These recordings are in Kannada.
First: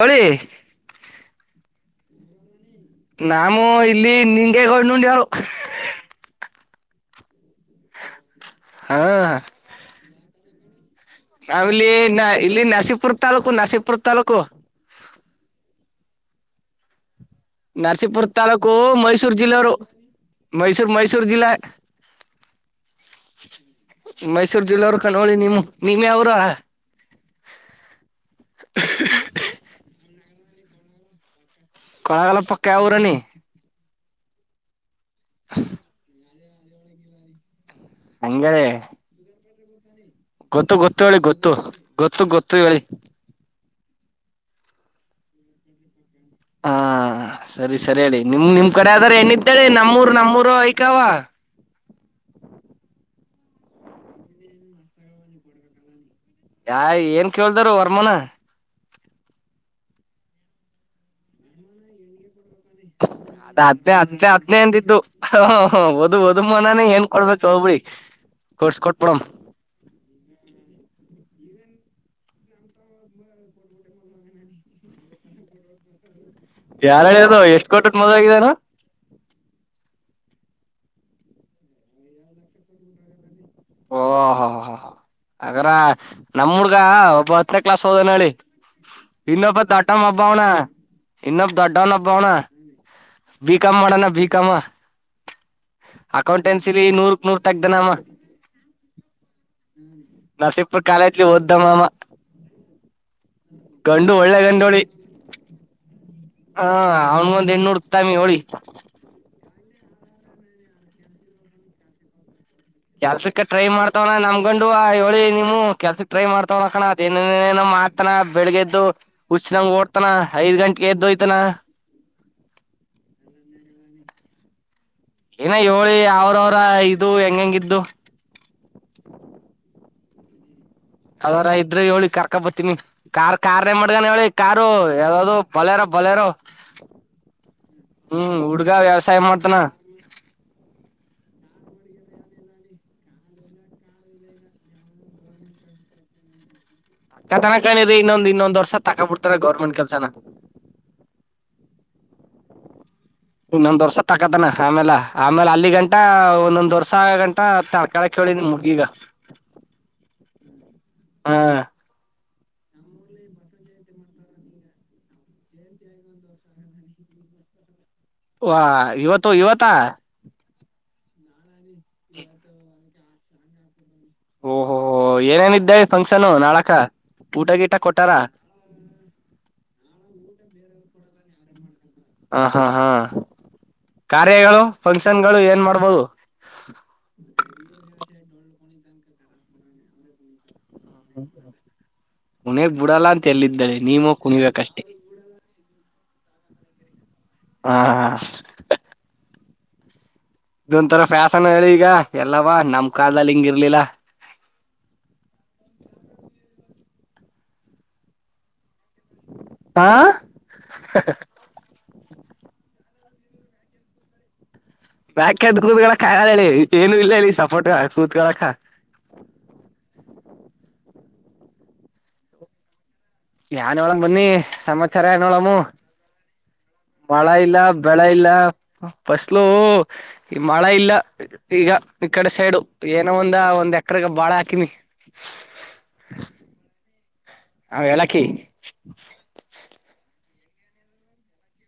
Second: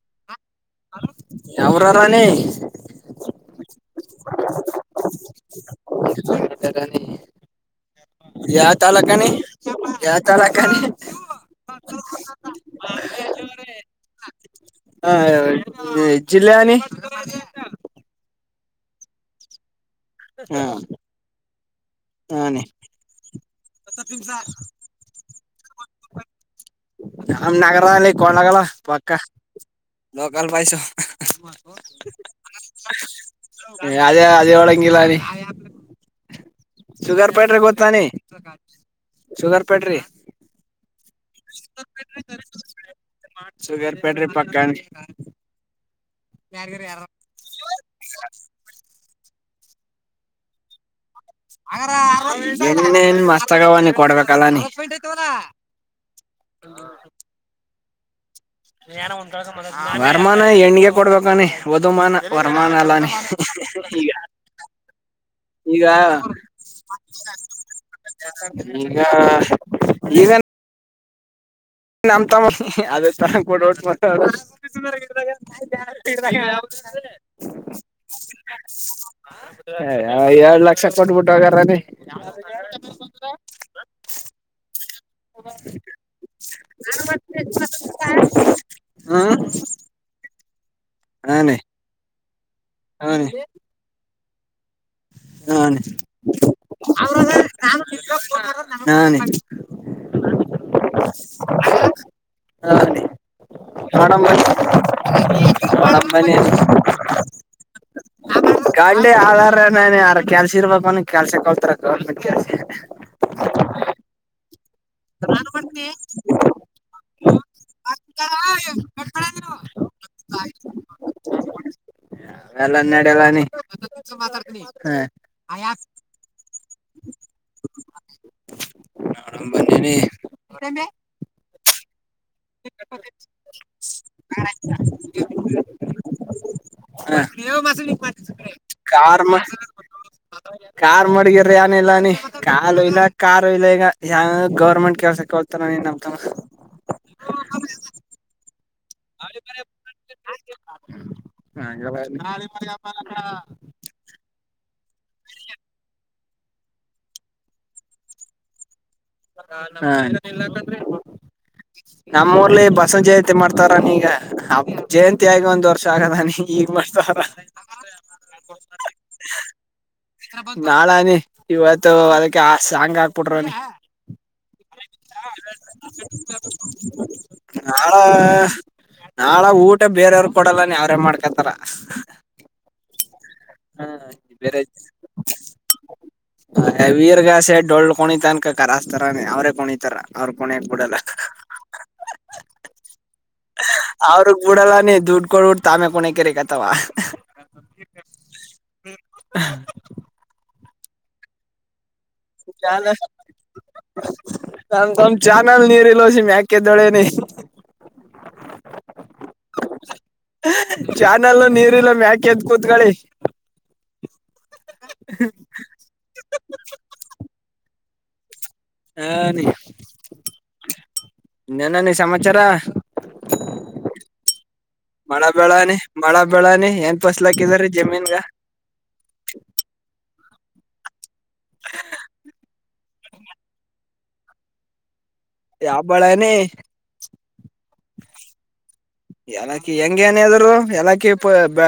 ಹೇಳಿ ಹ್ಹ.... ! ಪ್ರಾಣಿ.. ! ನಾಮ ಇಲ್ಲಿ ನಿಗೆಗ ನೋಂಡ ಅಯ್ಯೋ.... ! [inaudible] ಯಾವ ಹಾ ತಾಲೂಕುಣಿ? [unintelligible] ನಾವಿಲ್ಲಿ ನ ಇಲ್ಲಿ, ನಾಸಿಪುರ್ ತಾಲೂಕು! ನಾಸಿಪುರ್ ತಾಲೂಕು! ಜಿಲ್ಲಯನಿ. ನರಸಿಪುರ್ ತಾಲೂಕು. ಗೋ ಮೈಸೂರು ಜಿಲ್ಲೆಯವರು. ಹಾ ಮೈಸೂರ್, ಮೈಸೂರು, ಜಿಲ್ಲಾ. ಹಾನಿ ಮೈಸೂರು ಜಿಲ್ಲೆ ನಾರ್ಕೋಲಿ ನೀವೂ.. ಆಮ ನಗರ, ಅಲ್ಲಿ ಕೊಲಾಗಲ್ಲ ಪಕ್ಕ. ಲೋಕಲ್ ಬಾಯ್.... ಕೊಳಗಲ ಪಕ್ಕ ಯಾವೂರನಿ ! ಅದೇ, ಅದೇ, ಒಳಂಗಿಲ್ಲಾನ. ಶುಗರ್ ಪೌಡ್ರ ಗೊತ್ತ.... ಹಂಗೇ ! ಶುಗರ್. ಪಡ್ರಿ. ಗೊತ್ತು, ಗೊತ್ತು... ಗೊತ್ತು ಹೇಳಿ. ಗೊತ್ತು ಗೊತ್ತು ಗೊತ್ತು ಹೇಳಿ. ಸುಗರ್ ಫ್ಯಾಕ್ಟರಿ ಪಕ್ಕ. ಹಾ.. ! ಸರಿ ಸರಿ ಹೇಳಿ ನಿಮ್ ನಿಮ್ ಕಡೆ ಆದ್ರ ಎಣ್ಣಿ? ಎಡಳಿ ನಮ್ಮೂರು, ನಮ್ಮೂರು, ಐಕಾವ. ಎನ್ ಮಸ್ತ್? ಆಗವ ನೀ ಕೊಡ್ಬೇಕಲ್ಲ ನೀ. ಯಾ ಏನ್ ಕೇಳ್ದಾರ? ತಮ್ಮನ. ವರಮಾನ ಹೆಣ್ಗೆ ಕೊಡ್ಬೇಕಾನಿ! ವದ ಮಾನ. ಅದ್ ಹದ್ನೇ... ! ಹದ್ನೇ... ! ಹದ್ನೇ... ! ಅಂತಿದ್ದು ಹ್ಹಾ.. ! ಹ್ಹ ಈಗ ವಧು ಈಗ ವಧು ಮನಾನೇ ಏನ್ ಕೊಡ್ಬೇಕು ಹೋಗಬಿ ಕೊಡ್ಸ್ಕೊಟ್ಬಡಮ ಈಗ ಈಗ ಇ... ! ನಮ್ ತಮ್ಮಿ ಅದೇ ತ ಕೂಡಟ್ ಮಾಡ... ಯಾರ ಹೇಳಿದ್ರು ಎಷ್ಟ್ ಕೊಟಕ್ಕೆ ಮೊದ್ ಆಗಿದಾರ ಎರಡ್ ಲಕ್ಷ ಕೊಟ್ಬಿಟ್ಟೋಗಾರ ಲೆ ಓಹೋ ಹಾ-ಹಾ-ಹಾ ಅಗರ ನಮ್ ಹುಡ್ಗ ಒಬ್ಬ ಹತ್ತನೇ ಕ್ಲಾಸ್ ಒದೆನ್ಹಳ್ಳಿ ಹ್ಮ್ ಇನ್ನೊಬ್ಬತ್ ದಟ್ಟಮ್ಮಬ ಅವ್ನ ಎನ್ನೊಬ್ ಹಾನಿ ದೊಡ್ಡೋವ್ನೊಬ್ಬ ಅವ್ನೇ ಬಿಕಾಂ ಮಾಡೋನೆ ಬಿ ಬಿಕಂ ಹ ನರ್ಸಿಪುರ ಕಾಲೇಜ್ಲಿ ಒದ್ದವವ ಹಾ ಅನಿ ನೋಡಮ್ ಗಂಡೋಳಿ ಹ ಅವ್ನ್ ಒಂದ್ ಹೆಣ ಹುಡುಕ್ ಹತ್ತಾಮಿ ಯೋಳಿ ಕಾಂಡೆ ಆಧಾರ ನೆ ಯಾರ ಕೆಲ್ಸಿ ಇರ್ಬೇಕ ಕೆಲ್ಸ ಕೇಳ್ತಾರೆ ಗೌರ್ಮೆಂಟ್ ಕೆಲ್ಸ ಕೆಲ್ಸಕ್ಕೆ ಟ್ರೈ ಮಾಡ್ತವನ ನಮ್ ುವ ಹೇಳಿ ನಿವು ಕೆಲ್ಸಕ್ ಟ್ರೈ ಮಾಡ್ತವ್ನ ಕಣ ಮಾಡ್ತಾನ ಬೆಳಿಗ್ ಎದ್ದು ಹುಚ್ಚನಂಗ ಓಡ್ತನ ಐದ್ ಗಂಟ ಎದ್ದುೋಯ್ತನ ಎಲ್ಲ ನಡೆ ಎಲ್ಲಾನ ಏನ ಹೇಳಳಿ ಅವ್ರವರ ಇದು ಹೆಂಗ್ ಹೆಂಗ್ ಇದ್ದು ಏನಿ ಅವದರ ಇದ್ರೆ ಹೇಳೋಳಿ ಕಾರ್ ಕಕ್ಕ ಬರ್ತೀನಿ ಕಾರ್ ಕಾರ್ ಮಡ್ಗನ್ ಹೇಳಿ ಕಾರು ಯಾವ್ದದು ಬಲಾರೋ ಬುಲೆರೋ ಹ ಹ್ಮ್ ಹುಡ್ಗ ವ್ಯವಸಾಯ ಕಾರ್ ಮಾಡ್ತಾನ ಕಾರ್ ಮಡಗಿರಿ ಏನಿಲ್ಲ ನೀ ಕಾಲು ಇಲ್ಲ ಕಾರು ಇಲ್ಲ ಈಗ ಯಾವ ಗೌರ್ಮೆಂಟ್ ಕೆಲ್ಸಕ್ಕೆೋಳ್ತಾರ ನಮ್ ತಾವ ಕತಣಕಾಣಿರಿ ಇನ್ನೊಂದ ಇನ್ನೊಂದ ವರ್ಷ ತಕ ಬಿಡ್ತಾರ ಹಾಗ ಗೌರ್ಮೆಂಟ್ ಕೆಲ್ಸನ ನಾಳೆ ಹ ಇನ್ನೊಂದ್ ವರ್ಷ ತಕತನೇ ಆಮೇಲ್ಲ ಆಮೇಲೆ ಅಲ್ಲಿ ಗಂಟ ಒಂದೊಂದ್ ವರ್ಷ ಆಗ ಗಂಟ ತಡ್ಕಳಕೆಳ್ಳಿ ನಿಮ್ ಹುಡ್ಗಿಗೆ ಹಾ ಹ ನಮ್ ಊ ಲಿ ಬಸವ ಜಯಂತಿ ಮಾಡ್ತಾರ ನೀಗ ಅ ಜಯಂತಿ ಆಗಿ ಒಂದ್ ವರ್ಷ ಆಗದಾನ ಈಗ ಮಾಡ್ತಾರೆ ವ ಇವತ್ತು ಇವತ್ತ ನಾಳನಿ ಇವತ್ತು ಅದಕ್ಕೆ ಸಾಂಗ್ ಹಾಕ್ಬಿಟ್ರನಿ. ಓಹೋ ಏನೇನಿದ್ದೆ ಫಂಕ್ಷನು ನಾಳಕ ಊಟ ಗೀಟ ಕೊಟ್ಟಾರ ನಾಳ ನಾಳ ಊಟ ಬೇರೆರಿಗ್ ನಿ ಕೊಡಲ್ಲಾನ ಯ್ರೇ ಮಾಡ್ಕ. ತ್ತರ ಹ ಹಾ ಹಾ ಹಾ ಬೇರೆ ಕಾರ್ಯಗಳು ಫಂಕ್ಷನ್ಗಳು ಏನ್ ಮಾಡ್ಬೋದು ವೀರ್ಗಾಸ ಡೊಳ್ಳಕಣ ತನ್ಕ. ಕರಸ್ತಾರ ಅವ್ರೇ ಕೋಿತಾರ ಅವ್ರರು ಕೊನಿ ಯಾಕ್. ಕುಣಗ್ ಬಿಡಲ್ಲ ಅಂತ ಎಲ್ಲಿದ್ದಾಳೆ ನೀವ ಅವ್ರಗ್ ಕುಣಿಬೇಕಷ್ಟೆ. ಬಿಡಲ್ಲಾನ ದುಡ್ಡು ಕೊಡ್ಬಿಟ್ಟು ತಾಮೆ ಕಣಿ ಕರೆ ಕಥವಾ. ಹಾ ಹ ಹ ಇದೊಂಥರ ಫ್ಯಾಷನ್ ಹೇಳಿ ಈಗ. ಎಲ್ಲವಾ ಚಾನ ನಮ್ ಕಾಲದಲ್ಲಿ ಹಿಂಗ ಇರ್ಲಿಲ್ಲ ಆಮ ತಮ ಚಾನಲ್ ನೀರಲ ಮಕ್. ಕೆ ದಳೆನೆ. ಹ ಚಾನಲ್ಲು ನೀರ್ಲ್ಲ ಮ್ಯಾಕ್. ಕೆದ ಕೂದಗಳಿ ಮ್ಯಾಕ ಎತ್ಕೊಂಡ್ರಕ್ಕಾಗಳ ಏನು ಇಲ್ಲ ಇಲ್ಲಿ ಸಪೋರ್ಟ್ ಕುಡ್ಕಾಳಕ್ಕ. ಹಾ ನೀ ನನ್ನ ನೀ ಸಮಾಚಾರ. ಏನ್ ಹೇಳಳಮ್ಮ ಬನ್ನಿ ಸಮಾಚಾರ ಮಳ ಏನ್ೋಳಮ್ಮ ಬೆಳಾನಿ ಮಳ ಬೆಳಾನಿ ಏನ್ ಮಳೆ ಇಲ್ಲ ಫಸ್ಲಾಕಿದಾರಿ ಬೆಳೆ ಜಮೀನ್ಗ ಇಲ್ಲ ಫಸ್ಲು. ಈ ಮಳೆ ಇಲ್ಲ. ಈಗ ಇ ಕಡೆ ಸೈಡು. ಏನೋ ಒಂದ ಒಂದ ಎಕ್ರಗ ಬಾಳೆ ಹಾಕಿನಿ. ಯಾವ ಬಳನೆ. ಹಾ ಎಲಕ್ಕಿ ಎಲಾಕಿ ಪ ಬಾ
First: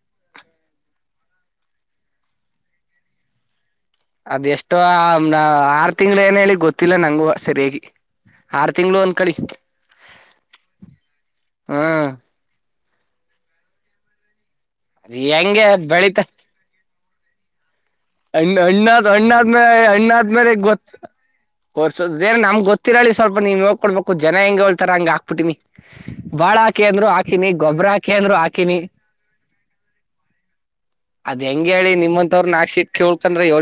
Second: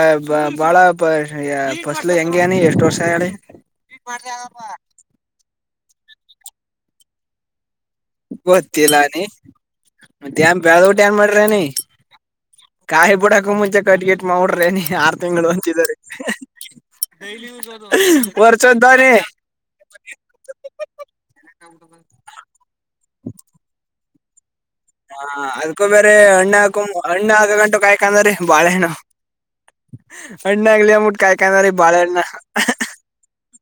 ಬಾಳ ಪ ಫಸಲು ಹೆಂಗನಿ ಎಷ್ಟು ವರ್ಷ ಹೇಳಿ ಅದ್ ಎಷ್ಟೋ ಆಮ್ ಆ. ತಿಂಗಳು ಏನ ಹೇಳಿ ಗೊತ್ತಿಲ್ಲ ನಂಗೂ ವ ಸರಿಯಾಗಿ. ಆರ್ ತಿಂಗ್ಗಳು ಗೊತ್ತಿಲ್ಲಲ್ ಒಂದ್ ನೀ ಕಳಿ ಮತ್ ಬೇಲೂಡ್ಬಿಟ್ಟ ಏನ್ ಮಾಡ್ರ ನೀ. ಹ್ಮ್ ಕಾಯಿ ಬುಡಾಕ ಮುಂಚ ಕಟ್ಗೇಟ್ ಗಿಟ್ ಮಾಡರ್. ಅ ನೀ ಅದ ಆರು ತಿಂಗಳು ಹೆಂಗೆ ಅಂತಿದರೇ. ಬೆಳಿತ ಡೈಲಿ ಯೂಸ್ ಹಣ್ಣ ಅಣ್ಣಾದ್ ಅಣ್ಣಾದ್ಮೇಲೆ ಅಣ್ಣಾದ್ ಮೇಲೆ ಗೊತ್ತ ಕೊರ್ಸದ ಬೇರೆ ನಮ್ ಗೊತ್. ತಿಳ ಸ್ವಲ್ಪ ನೀವ್ ನೋಡ್ಕೋ. ಹು ಜನ ಹೆಂಗ ಹೇಳ್ತಾರ ಹಂಗ ಹಾ ಹಾಕ್ಬಿಟ್ಟಿನಿ ಅದ್ಕೂ ಬೇರೆ ಅಣ್ಣ ಬಾಳ ಹಾಕೊ ಹಾಕಿ ಅಂದ್ರು ಅಣ್ಣ ಹಾಕಿನಿ ಆಗ ಗಂಟು ಗೊಬ್ಬ್ರ ಹಾಕಿ ಕಾಯ್ಕಂದಾರೀ ಅಂದ್ರು ಹಾಕಿನಿ ಬಾಳೆಹಣ್ಣ ಅಣ್ಣ ಆಗ್ಲಿ ಮುಟ್ ಕಾಯ್ಕಂದ್ರ ಬಾಳೆಹಣ್ಣ.... [unintelligible] ಯ.. [inaudible]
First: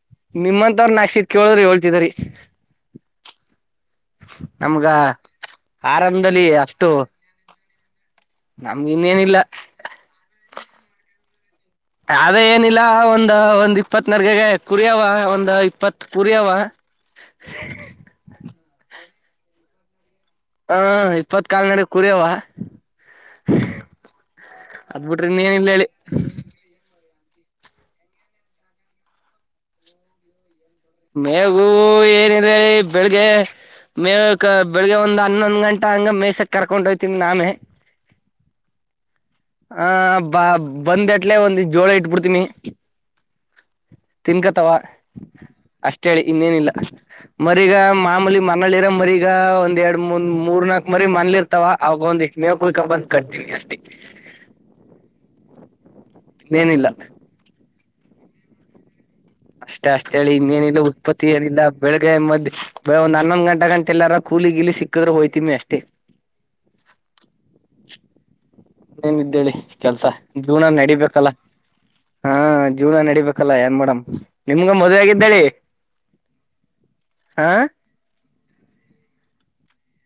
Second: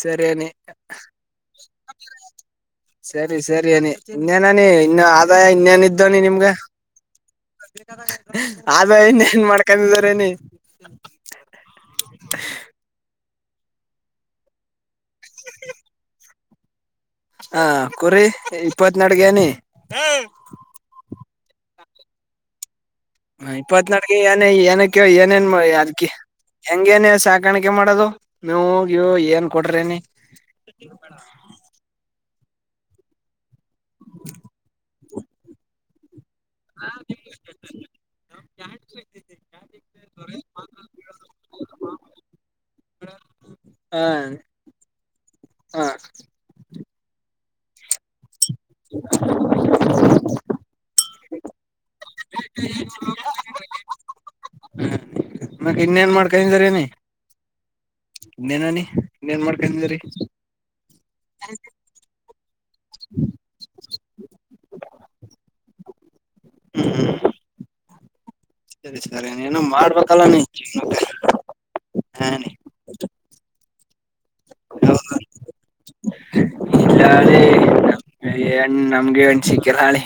ಸರಿನಿ ನಿಮ್ಮಂತವ್ರ ನಾಕ್ಷಿತ್ ಕೇಳಿದ್ರಿ ಹೇಳ್ತಿದ್ರಿ ಸರಿ ಸರಿ ಅನಿ ಇನ್ನೇನನ ನಮ್ಗ ಇನ್ನು ಆದಾಯ ಇನ್ನೇನ್ ಇದ್ದವನಿ ನಿಮ್ಗ ಆರಂಭದಲ್ಲಿ ಅಷ್ಟು ನಮ್ಗ ಆದಾಯ ಇನ್ನೇನಿಲ್ಲ ಇನ್ನೇನ್ ಮಾಡ್ಕೊಂಡಿದಾರನಿ.. [unintelligible] ಹ.. [inaudible] ಅದ ಏನಿಲ್ಲ ಒಂದು.. [inaudible] ಒ ಒಂದ್ ಇಪ್ಪತ್ ನರ್ಗಗೆ ಕುರಿಯವ ಒಂದ್ ಇಪ್ಪತ್ತು ಕುರಿವ.. [unintelligible] ಹಾ ಕುರಿ ಇಪ್ಪತ್.. [inaudible] ಅಡಗೆನೆ.. [inaudible] ಹ ಇಪ್ಪತ್ ಕಾಲ್ಗಡೆ ಕುರಿ್ಯವ.. [unintelligible] ಹ ಇಪ್ಪತ್ನಾಡ್ಕ ಏನ ಏನಕ್ಕೆ ಅದ್ ಬಿಟ್ರಿ ಏನೇನ್ ಇನ್ನೇನಿಲ್ಲ ಹೇಳಿ ಅದಕಿ ಹೆಂಗ ಏನ.. [unintelligible] ಸಾಕಾಣಿಕೆ ಮಾಡೋದು ನೀವೋಗ್ಯ ಏನ್ ಕೊಡ್ರೇನಿ... [unintelligible] ಮೇಗು ಏರಿ.. [inaudible] ಅ್ರ ಬೆಳಿಗ್ಗೆ.. [inaudible] ಮೇ ಬೆಳಿಗ್ಗೆ ಒಂದ [inaudible] ೊಂದು ಂಟಾ ಆಂಗ ಮೆಸಕ್.. [inaudible] ಕರ್ಕೊಂಡ ಹೋಯ್ತಿಮ ನಾಮೇ ಆ ಬ ಬಂದ್ ಇಟ್ಲೆ ಒಂದ ಜೋಳ ಇಟ್ಬಿಡ್ತಿಮಿ... [unintelligible] ಹ ತಿನ್ಕತಾವ ಹ ಅಷ್ಟ ಹೇಳಿ ಇನ್ನೇನಿಲ್ಲ. ಮರೀಗ ಮಾಮೂಲಿ. ಮನಲಿ ಇರ ಮರಿಗ ಒಂದ ಎರಡ್ ಮೂ ಮೂರ್ ನಾಕ. ಮರಿ ಮನ್ಲಿರ್ತವ ಅವ. ಒಂದಿಕ್ ಮೇವ ಕುಯ್ಕೋ ಬಂದ ಕಟ್ತೀನಿ ಅಷ್ಟೇ. ಹ ಮತ್ತ ಇನ್ನೇನ್ ಮಾಡ್ಕೊಂದಿರ ಅನ್ನಿ. ಇನ್ನೇನಿಲ್ಲ ನೆನನಿ. ಅಷ್ಟೇ ಅಷ್ಟ ಹೇಳಿ ಇನ್ನೇನಿಲ್ಲ ಉತ್ಪತ್ತಿ ಏನಿಲ್ಲ ಬೆಳಗ್ಗೆ ಮಧ್ಯೆ. ಬೇ ಒಂದು ಹನ್ನೊಂದು ಗಂಟ. ಎಲ್ಲಾರ ಕೂಲಿ ಗಿಲಿ ಸಿಕ್ಕಿದ್ರೆ ಹೋಯ್ತಿಮಿ ಅಷ್ಟೇ. ಹ್ಮ್ ಹ್ಮ ಏನ ಇದ್ದೇಳಿ ಕೆಲ್ಸ ಮಾಡ್ಬೇಕಲ್ಲ ನೀ ಜೀವನ ಜೀವ್ನ ನಡಿಬೇಕಲ್ಲ ಹಾ ಇಲ್ಲ ಜೀವನ ನಡಿಬೇಕ. ಹಾಕಲ್ಲ ಏನ್ ಮೇಡಮ್ ನಿಮ್ಗ ಮದ್ವೆ ಆಗಿದ್ದಳಿ. ಇಲ್ಲ [unintelligible] ಹೆಣ್ಣ ನಮ್ಗೆ ಹೆಣ್ಣ ಸಿಗತಿ. ಗಿರಾಳಿ.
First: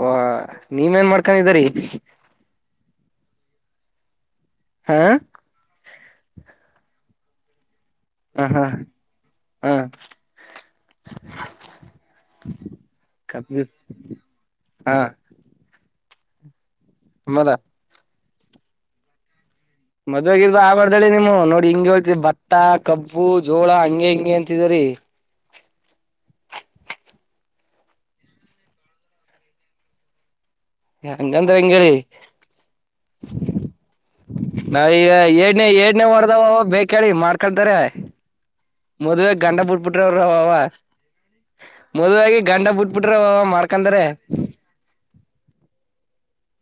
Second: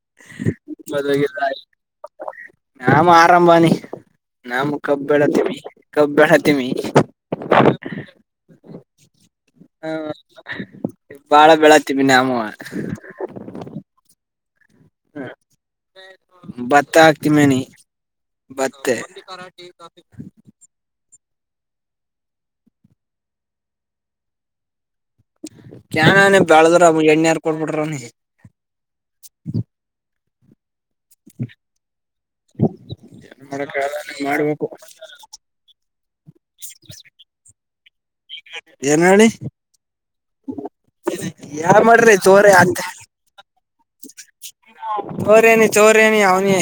ಓ. ಮದ್ವೆ ಗಿದ್ವೆ ಆಗಿ, ಹ್ ಆರಾಮಾಗಿ ಆಗೋಣ ಬನ್ನಿ. ನಾಮ ಹಾ ಕಬ್ ಬೆಳತ್ತೇವಿ ಕಬ್ಬಣತ್ತಮಿ ಹ ಹಾ ಹಾ ಹ್ಮ ಬಾಳ ಬೆಳತ್ತೀವಿ ನಾವು ಕಬ್ ಹಾ ಬತ್ತ ಮತ ಆಾಕ್ತಿ ಮದ ಮೇನ ಬತ್ತೆ ಮದುವೆ ಇರ್ದು ಆಗು ಬಾರುದಳಿ ನೀವು ನೋಡಿ ಹಿಂಗಗೆ ಹೇಳ್ತ ಭತ್ತ ಕಬ್ಬು ಜೋಳ ಹಂಗಗೆ ಹಿಂಗಗೆ ಅಂತಿದರಿ ಕಾನ ಬೆಳದ್ರ ಎಣ್ಣಾರ್ ಕೊಡ್ಬಿಟ್ರ ಅವ ನೀ ಹಂಗಂದ ಹೆಂಗ ಹೇಳಿ ಮಾಡ್ಬೇಕು ನಾವೀಗ ಏಡ್ನೇ ಏಡ್ನೇ ವಾರದಾವ ಬೇಕ ಹೇಳಿ ಮಾಡ್ಕಳ್ತಾರೆ ಏನ್ ಹೇಳಿ ಮದುವೆಗೆ ಗಂಡ ಬಿಟ್ಬಿಟ್ಟು ಅವ್ರ ಯಾ ಮಾಡ್ರಿ ಮದುವೆ ಆಗಿ ತೋರಿ ಗಂಡ ಬಿಟ್ಬಿಟ್ರೆ ಮಾರ್ ಯಾಕಂದ್ರೆ ಚರೆೇನ ಚೋರೇ ನೀ ಅವ ನೀ